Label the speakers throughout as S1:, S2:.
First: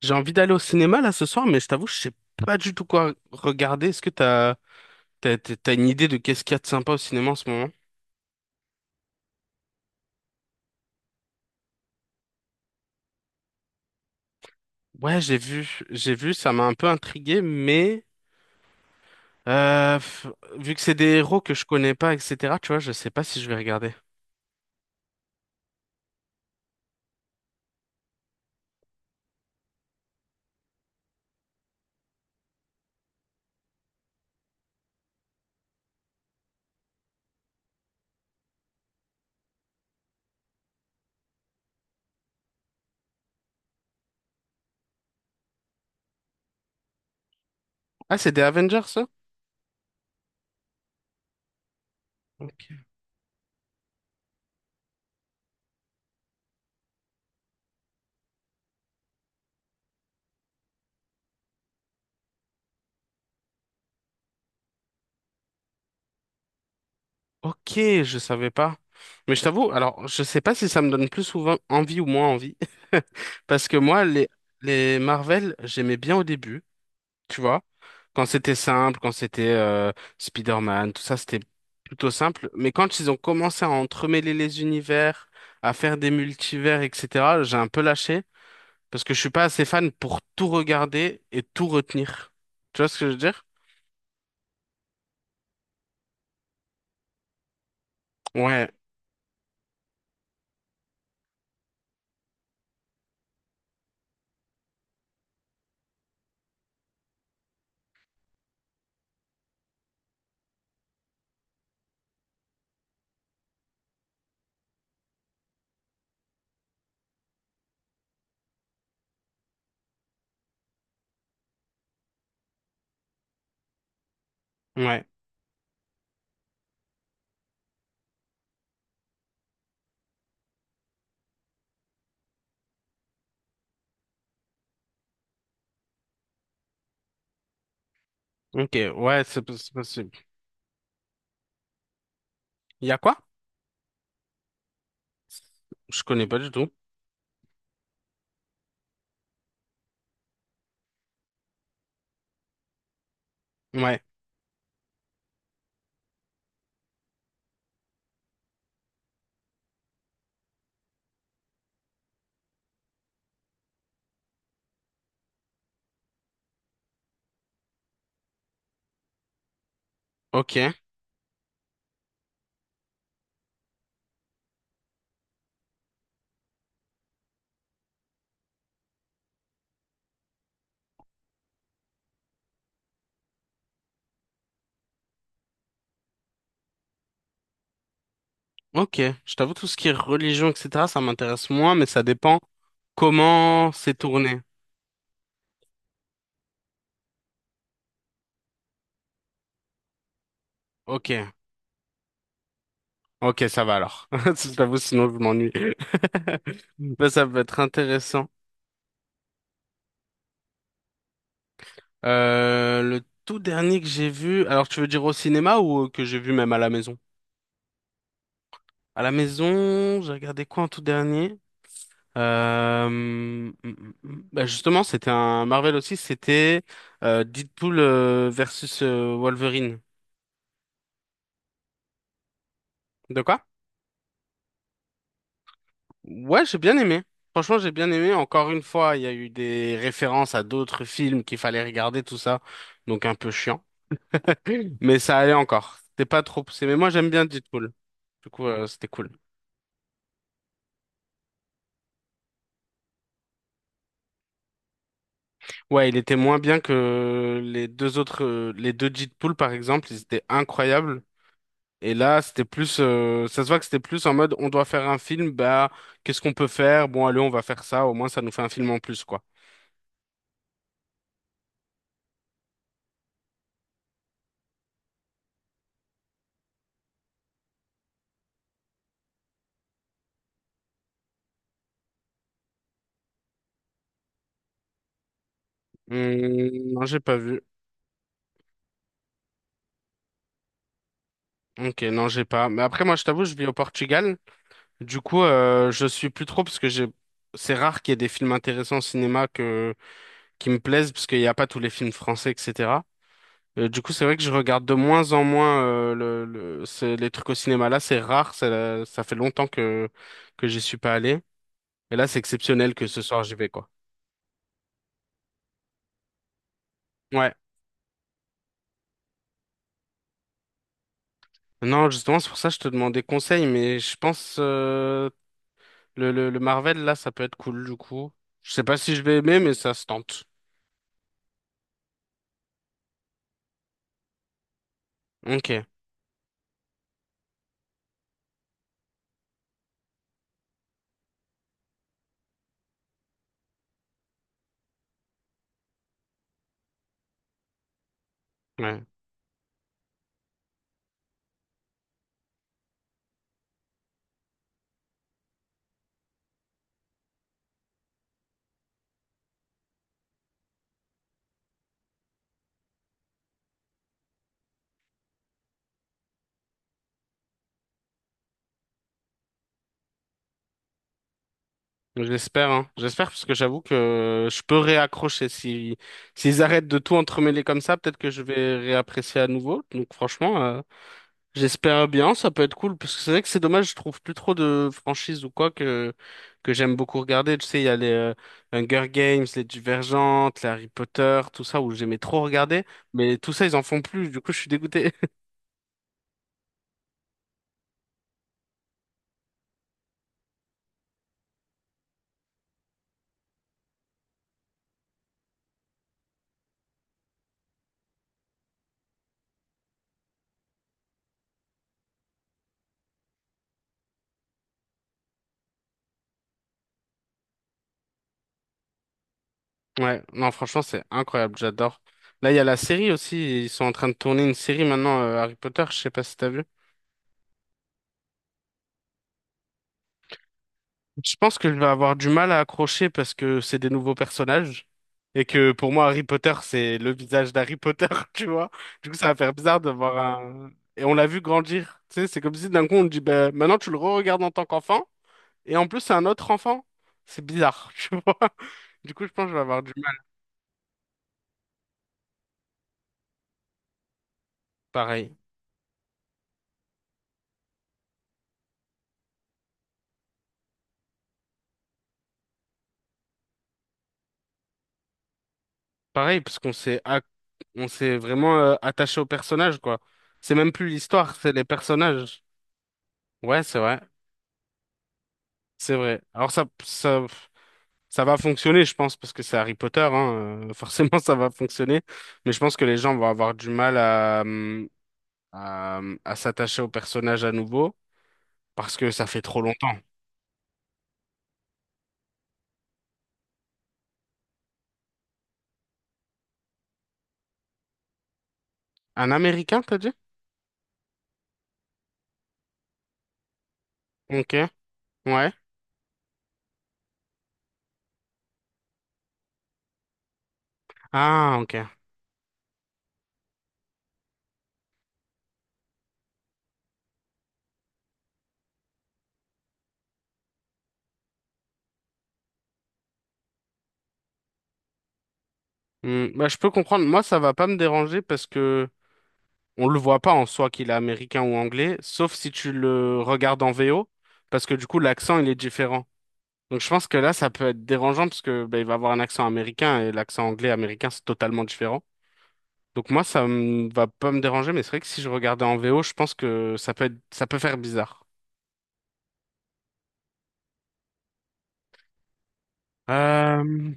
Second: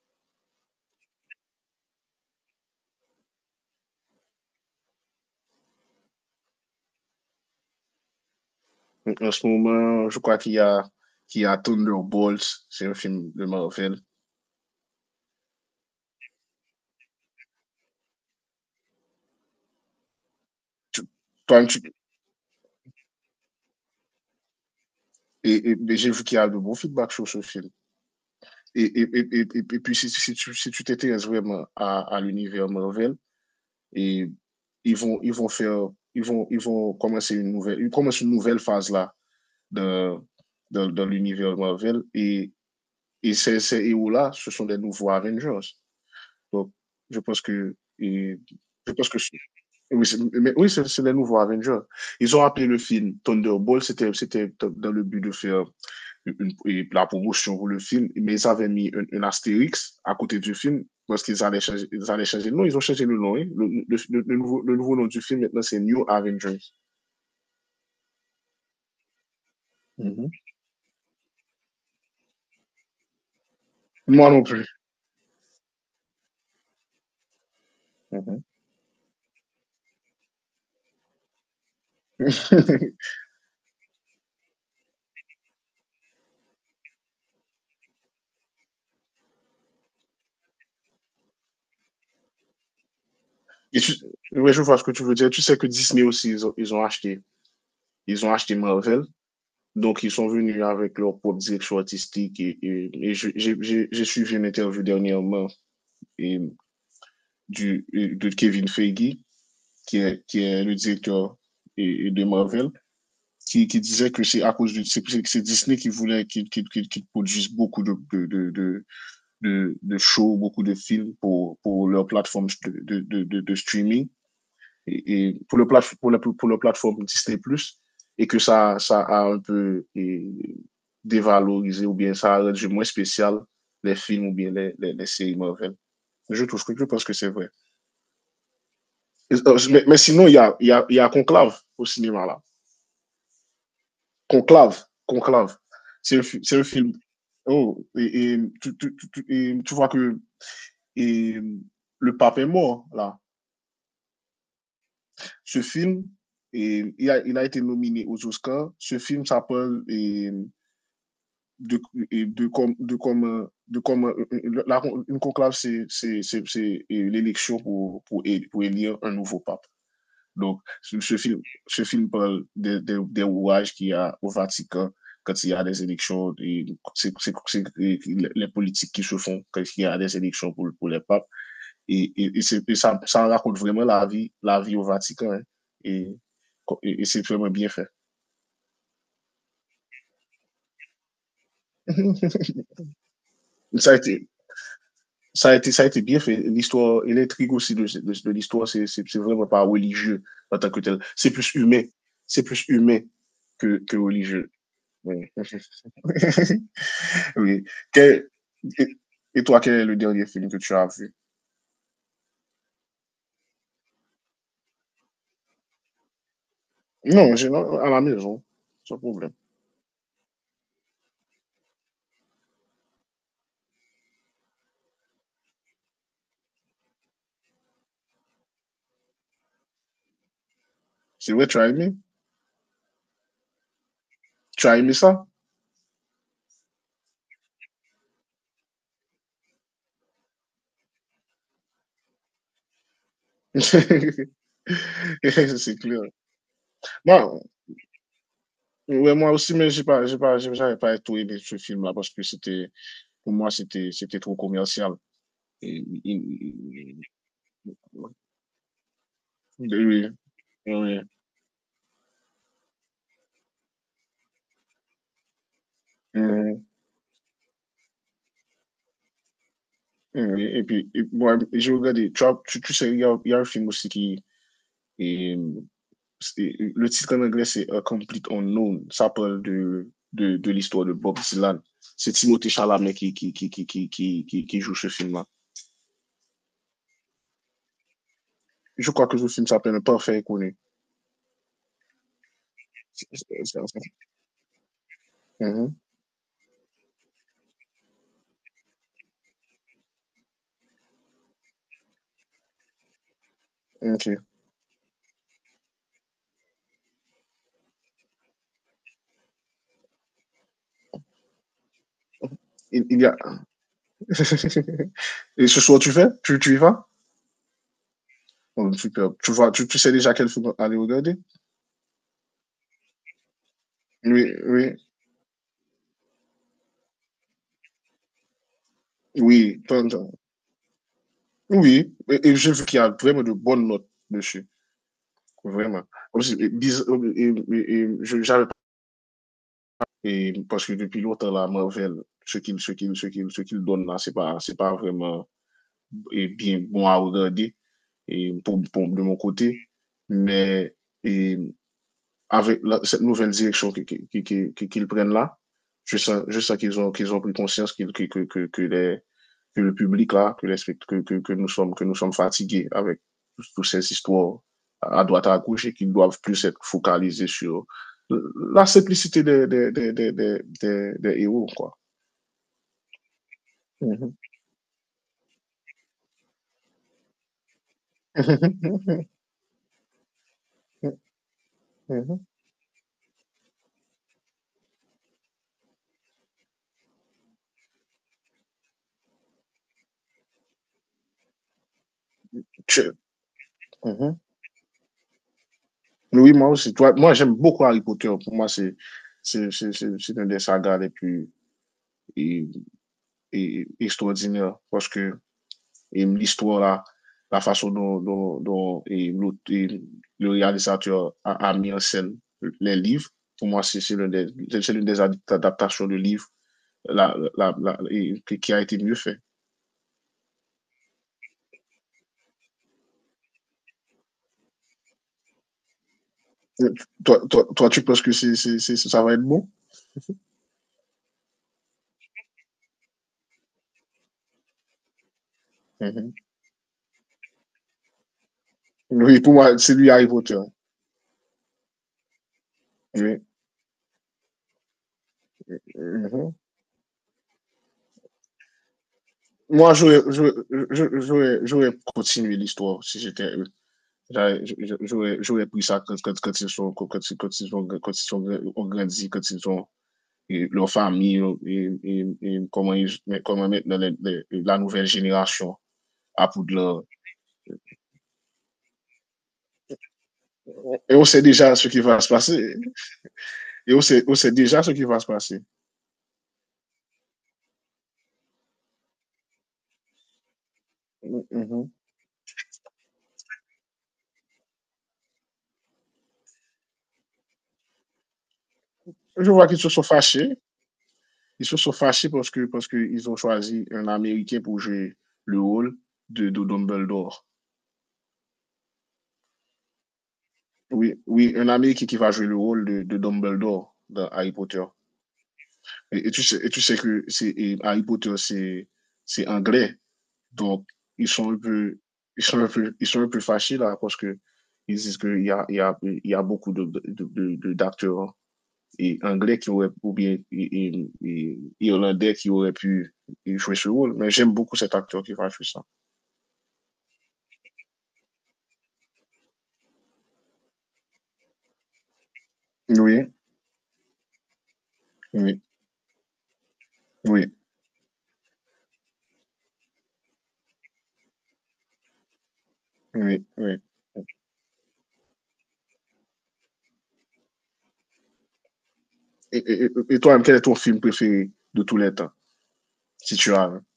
S1: J'ai envie d'aller au cinéma là ce soir, mais je t'avoue, je sais pas du tout quoi regarder. Est-ce que t'as une idée de qu'est-ce qu'il y a de sympa au cinéma en ce moment?
S2: En ce moment, je crois qu'il y a Thunderbolts, c'est un film de Marvel.
S1: Ouais, j'ai vu, ça m'a un peu intrigué, mais euh, pff, vu que c'est
S2: Tu-
S1: des héros que je
S2: toi, tu-
S1: connais pas, etc., tu vois, je sais pas si je vais regarder.
S2: et- mais j'ai vu qu'il y a de bons feedbacks sur ce film. Et puis, si tu t'intéresses vraiment à l'univers Marvel, et ils vont, ils vont faire, ils commencent une nouvelle phase là de, de l'univers Marvel. Et ces héros-là, ce sont des nouveaux Avengers. Donc, je pense que,
S1: Ah, c'est
S2: et,
S1: des Avengers,
S2: je
S1: ça?
S2: pense que Oui, c'est mais oui, c'est les nouveaux Avengers. Ils ont appelé le
S1: Ok,
S2: film Thunderbolt, c'était dans le but de faire la promotion pour le film, mais ils avaient mis un astérix à côté du film parce qu'ils allaient changer le nom, ils ont changé le nom. Hein. Le nouveau nom du film maintenant, c'est New Avengers.
S1: Ok, je savais pas. Mais je t'avoue, alors, je
S2: Mhm.
S1: sais pas si ça me donne plus souvent envie ou moins envie, parce que
S2: Moi non plus.
S1: les Marvel, j'aimais bien au début. Tu vois. Quand
S2: Mhm.
S1: c'était simple, quand c'était Spider-Man, tout ça, c'était plutôt simple. Mais quand ils ont commencé à entremêler les univers, à faire des multivers, etc., j'ai un peu lâché parce que je suis pas assez fan pour tout regarder et tout retenir. Tu vois ce que je veux dire?
S2: Et tu- ouais, je vois ce que tu veux dire. Tu sais que Disney aussi, ils ont acheté
S1: Ouais,
S2: Marvel. Donc, ils sont venus avec leur propre direction artistique. J'ai suivi une interview dernièrement et de Kevin Feige, qui est le directeur de Marvel, qui disait que c'est à cause de c'est Disney qui voulait qui produise beaucoup de shows, beaucoup de films pour leur plateforme de streaming
S1: ouais,
S2: et pour, le plate, pour, la, pour leur plateforme Disney Plus et que ça a un peu dévalorisé ou bien ça a rendu moins spécial les films ou bien les séries Marvel. Je pense que c'est vrai.
S1: ok, ouais,
S2: Mais,
S1: c'est
S2: mais
S1: possible.
S2: sinon, il y a, il y, a, il y a Conclave au cinéma, là.
S1: Il y a quoi?
S2: Conclave, Conclave.
S1: Je
S2: C'est un,
S1: connais pas du
S2: c'est un
S1: tout.
S2: film. Oh, tu vois que et, le pape est mort, là.
S1: Ouais,
S2: Ce film, et, il, a, Il a été nominé aux Oscars. Ce film s'appelle de, et de comme, de comme, euh, de comme euh, euh, la- une conclave, c'est l'élection pour élire un nouveau pape.
S1: ok,
S2: Donc, ce film parle des de rouages qu'il y a au Vatican quand il y a des élections, et c'est les politiques qui se font quand il y a des élections pour les papes. Et ça raconte vraiment la vie au Vatican. Hein. Et, et c'est vraiment bien fait.
S1: ok. Je t'avoue, tout ce qui est religion, etc., ça m'intéresse moins, mais ça dépend comment
S2: ça,
S1: c'est
S2: a été,
S1: tourné.
S2: ça, a été, ça a été bien fait. L'histoire et l'intrigue aussi de l'histoire, c'est vraiment pas religieux en tant que tel.
S1: Ok.
S2: C'est plus humain. C'est plus humain
S1: Ok, ça va
S2: que
S1: alors.
S2: religieux.
S1: Je t'avoue, sinon je
S2: Ouais.
S1: m'ennuie. Ben, ça peut être
S2: Oui.
S1: intéressant.
S2: Quel- et, et toi, quel est le dernier film que tu as vu?
S1: Le tout dernier que j'ai vu, alors tu veux dire au cinéma ou que j'ai vu même à la maison?
S2: Non, à la maison, sans
S1: À la
S2: problème.
S1: maison, j'ai regardé quoi en tout dernier? Ben, justement, c'était un Marvel aussi, c'était Deadpool versus Wolverine.
S2: C'est vrai, tu as aimé?
S1: De quoi?
S2: Tu as aimé ça?
S1: Ouais, j'ai bien aimé. Franchement, j'ai bien aimé. Encore une fois, il y a eu des références à d'autres films qu'il fallait regarder, tout ça. Donc un peu chiant. Mais ça allait
S2: C'est
S1: encore.
S2: clair.
S1: C'était pas trop poussé. Mais moi, j'aime bien
S2: Moi,
S1: Deadpool. Du coup, c'était cool.
S2: ouais, moi aussi, mais j'avais pas tout aimé ce film-là parce que c'était, pour moi, c'était, c'était trop commercial. Et-
S1: Ouais, il était moins bien
S2: et-
S1: que les
S2: oui,
S1: deux autres, les deux Deadpool, par exemple. Ils étaient
S2: oui,
S1: incroyables. Et là, c'était plus, ça se voit que c'était plus en mode, on doit faire un film, bah, qu'est-ce qu'on peut
S2: oui,
S1: faire? Bon, allez, on va faire ça. Au moins, ça nous fait un film en plus, quoi.
S2: oui. Et puis, moi, j'ai regardé, tu sais, il y a un film aussi qui, le titre en anglais, c'est A Complete Unknown. Ça parle de l'histoire de Bob Dylan. C'est Timothée Chalamet qui joue ce film-là.
S1: Non, j'ai pas vu.
S2: Je crois que ce film s'appelle Parfait Connu.
S1: Ok, non, j'ai pas. Mais après, moi, je t'avoue, je vis au Portugal. Du coup,
S2: Mhm.
S1: je suis plus trop parce que j'ai. C'est rare qu'il y ait des films intéressants au cinéma que qui me plaisent parce qu'il n'y a pas tous les films français, etc. Du coup, c'est
S2: Ok.
S1: vrai que je regarde de moins en moins les trucs au cinéma. Là, c'est rare. Ça fait longtemps que j'y suis pas allé. Et là, c'est exceptionnel
S2: Il,
S1: que ce
S2: il y a...
S1: soir j'y vais, quoi.
S2: Et ce soir, tu y vas?
S1: Ouais.
S2: Oh, super. Tu vois, tu sais déjà quel film aller regarder?
S1: Non, justement, c'est pour ça que je te demandais conseil, mais je
S2: Oui,
S1: pense
S2: oui,
S1: le Marvel là, ça peut être cool du coup. Je sais pas si je vais aimer, mais
S2: oui.
S1: ça se tente.
S2: Oui, et j'ai vu qu'il y a vraiment de bonnes notes dessus.
S1: Ok.
S2: Vraiment. Comme si- et- et- et- je- J'avais Et parce que depuis longtemps, la Marvel, ce qu'il donne là, c'est pas vraiment bien bon à regarder
S1: Ouais,
S2: de mon côté. Mais et avec cette nouvelle direction qu'ils qui prennent là, je sais qu'ils ont pris conscience qu que, les, que le public là, que, les, que nous sommes fatigués avec toutes ces histoires à droite à gauche et qu'ils doivent plus être focalisés sur la simplicité des héros, quoi.
S1: j'espère, hein. J'espère parce que j'avoue
S2: Mm -hmm.
S1: que je peux réaccrocher. Si S'ils arrêtent de tout entremêler comme ça, peut-être que je vais réapprécier à nouveau. Donc franchement, j'espère bien,
S2: Mm
S1: ça peut être cool parce que c'est vrai que c'est dommage, je trouve plus trop de franchises ou quoi que j'aime beaucoup regarder. Tu sais, il y a les Hunger Games, les Divergentes, les Harry Potter, tout ça où j'aimais trop regarder, mais tout ça ils en font plus.
S2: -hmm.
S1: Du coup, je suis dégoûté.
S2: Oui, moi aussi. Toi, moi, j'aime beaucoup Harry Potter. Pour moi, c'est un des sagas les plus et extraordinaire parce que l'histoire là, la façon dont le réalisateur a mis en scène les livres, pour moi, c'est l'une des adaptations de livres qui a été mieux fait.
S1: Ouais, non, franchement, c'est incroyable, j'adore. Là, il y a la série aussi, ils sont en train de tourner une série maintenant, Harry Potter, je sais pas si t'as vu.
S2: Toi, tu penses que ça va être bon?
S1: Je pense que je vais avoir du mal à accrocher parce que c'est des nouveaux personnages et que pour moi, Harry
S2: Mhm.
S1: Potter, c'est le visage d'Harry Potter, tu vois. Du coup, ça va
S2: Oui, pour
S1: faire
S2: moi,
S1: bizarre de
S2: c'est lui
S1: voir
S2: Harry Potter.
S1: un... Et on l'a vu grandir, tu sais, c'est comme si d'un coup, on te dit,
S2: Oui.
S1: bah, maintenant, tu le re-regardes en tant qu'enfant et en plus, c'est un autre
S2: Mhm.
S1: enfant. C'est bizarre, tu vois. Du coup, je pense que je vais avoir du
S2: Moi,
S1: mal,
S2: j'aurais continué l'histoire si j'étais eux.
S1: pareil.
S2: J'aurais pris ça quand, quand, quand, ils sont, quand, quand, quand ils ont, quand ils sont grandi, quand ils ont leur famille et comment maintenant la nouvelle génération
S1: Pareil,
S2: à
S1: parce qu'
S2: Poudlard.
S1: on s'est vraiment attaché aux personnages, quoi. C'est même plus
S2: Et on
S1: l'histoire,
S2: sait
S1: c'est les
S2: déjà ce qui va se
S1: personnages.
S2: passer.
S1: Ouais,
S2: Et on sait déjà ce qui va se passer.
S1: c'est vrai. Ça va fonctionner, je pense, parce que c'est Harry Potter, hein, forcément, ça
S2: Mm
S1: va
S2: -hmm.
S1: fonctionner. Mais je pense que les gens vont avoir du mal à s'attacher aux personnages à nouveau, parce que ça fait
S2: Je
S1: trop
S2: vois qu'ils se
S1: longtemps.
S2: sont fâchés. Ils se sont fâchés parce qu'ils ont choisi un Américain pour jouer le rôle de Dumbledore.
S1: Un Américain, t'as dit?
S2: Oui, oui, un Américain qui va jouer le rôle de Dumbledore dans Harry
S1: Ok,
S2: Potter.
S1: ouais.
S2: Et tu sais que c'est, et Harry Potter, c'est anglais. Donc, ils sont
S1: Ah,
S2: un
S1: ok.
S2: peu, ils sont un peu fâchés là parce que ils disent qu'il y a, il y a, il y a beaucoup d'acteurs hein, anglais ou bien irlandais qui auraient pu jouer ce rôle. Mais j'aime beaucoup cet acteur qui va jouer ça.
S1: Bah, je peux comprendre. Moi, ça va pas me déranger parce que on le voit pas en soi qu'il est américain ou anglais, sauf si tu le
S2: Oui,
S1: regardes en VO, parce que du coup l'accent il est
S2: oui,
S1: différent. Donc je pense que là ça
S2: oui,
S1: peut être dérangeant parce que bah il va avoir un accent américain et l'accent anglais américain c'est totalement différent. Donc moi ça
S2: oui, oui.
S1: me va pas me déranger, mais c'est vrai que si je regardais en VO, je pense que ça peut être, ça peut faire bizarre.
S2: Et toi, quel est ton film préféré de tous les temps, si tu as un?
S1: Euh,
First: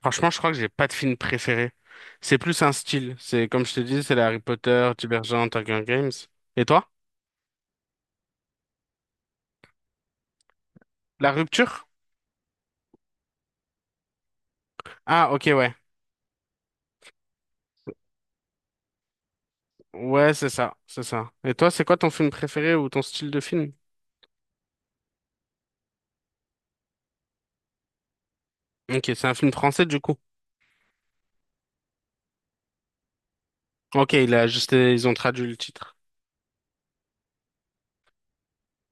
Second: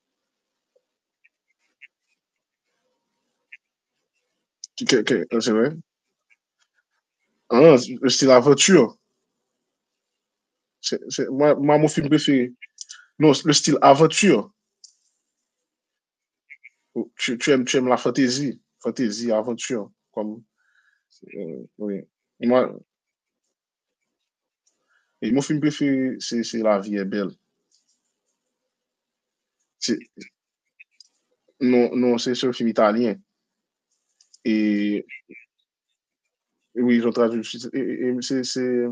S1: Franchement, je crois que j'ai pas de film préféré. C'est plus un style. C'est comme je te dis, c'est les Harry Potter, Divergent,
S2: C'est vrai?
S1: Hunger Games. Et toi?
S2: Ah, c'est l'aventure. C'est- c'est-
S1: La
S2: moi, moi,
S1: rupture?
S2: mon film préféré. Non, le style aventure.
S1: Ah ok ouais.
S2: Tu aimes la fantaisie. Fantaisie, aventure.
S1: Ouais, c'est ça. Et toi, c'est quoi
S2: Oui.
S1: ton film
S2: Moi,
S1: préféré ou ton style de film?
S2: mon film préféré, c'est La vie est belle.
S1: Ok, c'est un film français du
S2: C'est-
S1: coup.
S2: Non, non, c'est un film italien.
S1: Ok, il a juste,
S2: Et
S1: ils ont traduit le titre.
S2: oui, j'ai traduit. C'est c'est-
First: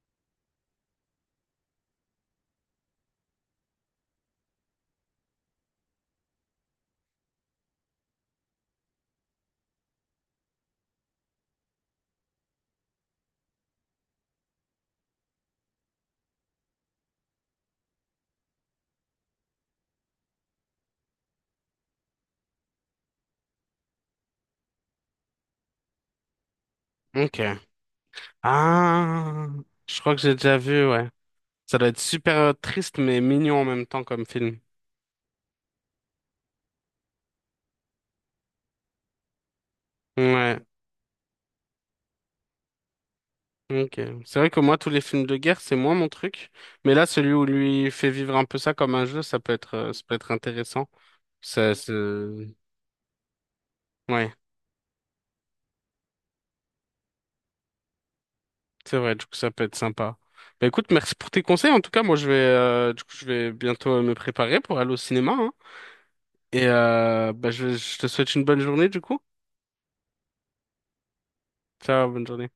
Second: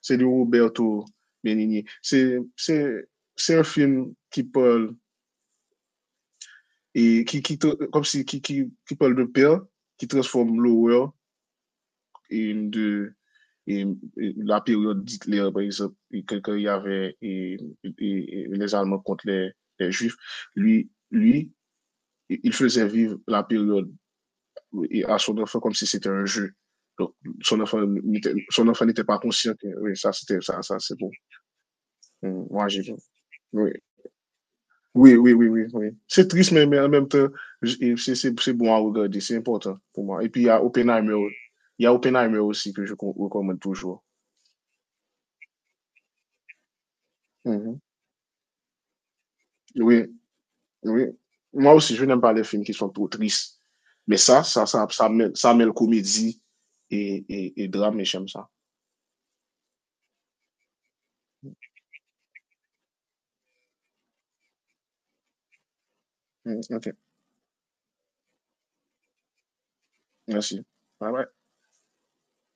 S2: c'est de Roberto Benigni. C'est un film qui parle, et qui, comme si, qui parle de père, qui transforme l'horreur de la période d'Hitler, par exemple, quand il y avait les Allemands contre les Juifs, lui, il faisait vivre la période à son enfant comme si c'était un jeu. Donc,
S1: Ok.
S2: son enfant, son enfant n'était pas
S1: Ah,
S2: conscient que oui,
S1: je
S2: ça,
S1: crois que j'ai
S2: c'était
S1: déjà
S2: ça, ça,
S1: vu,
S2: c'est
S1: ouais.
S2: bon.
S1: Ça doit être super
S2: Hum. Moi, j'ai
S1: triste mais mignon en
S2: Oui.
S1: même temps comme film.
S2: Oui, oui, oui, oui, oui. C'est triste, mais en même temps, c'est bon à regarder, c'est important pour moi. Et puis, il y a
S1: Ouais,
S2: Oppenheimer, il y a Oppenheimer aussi que je recommande
S1: ok.
S2: toujours.
S1: C'est vrai que moi, tous les films de guerre, c'est moins mon truc. Mais là, celui où
S2: Mm -hmm.
S1: lui fait vivre un peu ça comme un jeu, ça
S2: Oui,
S1: peut être intéressant.
S2: oui. Moi
S1: Ça, c'est...
S2: aussi, je n'aime pas les films qui sont trop tristes. Mais
S1: Ouais.
S2: ça mêle comédie et drame, et j'aime ça.
S1: C'est vrai, du coup, ça peut être sympa. Bah écoute, merci pour tes conseils. En tout cas, moi, je vais, du coup, je vais bientôt me préparer pour aller au cinéma, hein.
S2: Mm,
S1: Et
S2: ok,
S1: bah, je te souhaite une bonne journée, du coup.
S2: merci. Bye bye.
S1: Ciao, bonne journée.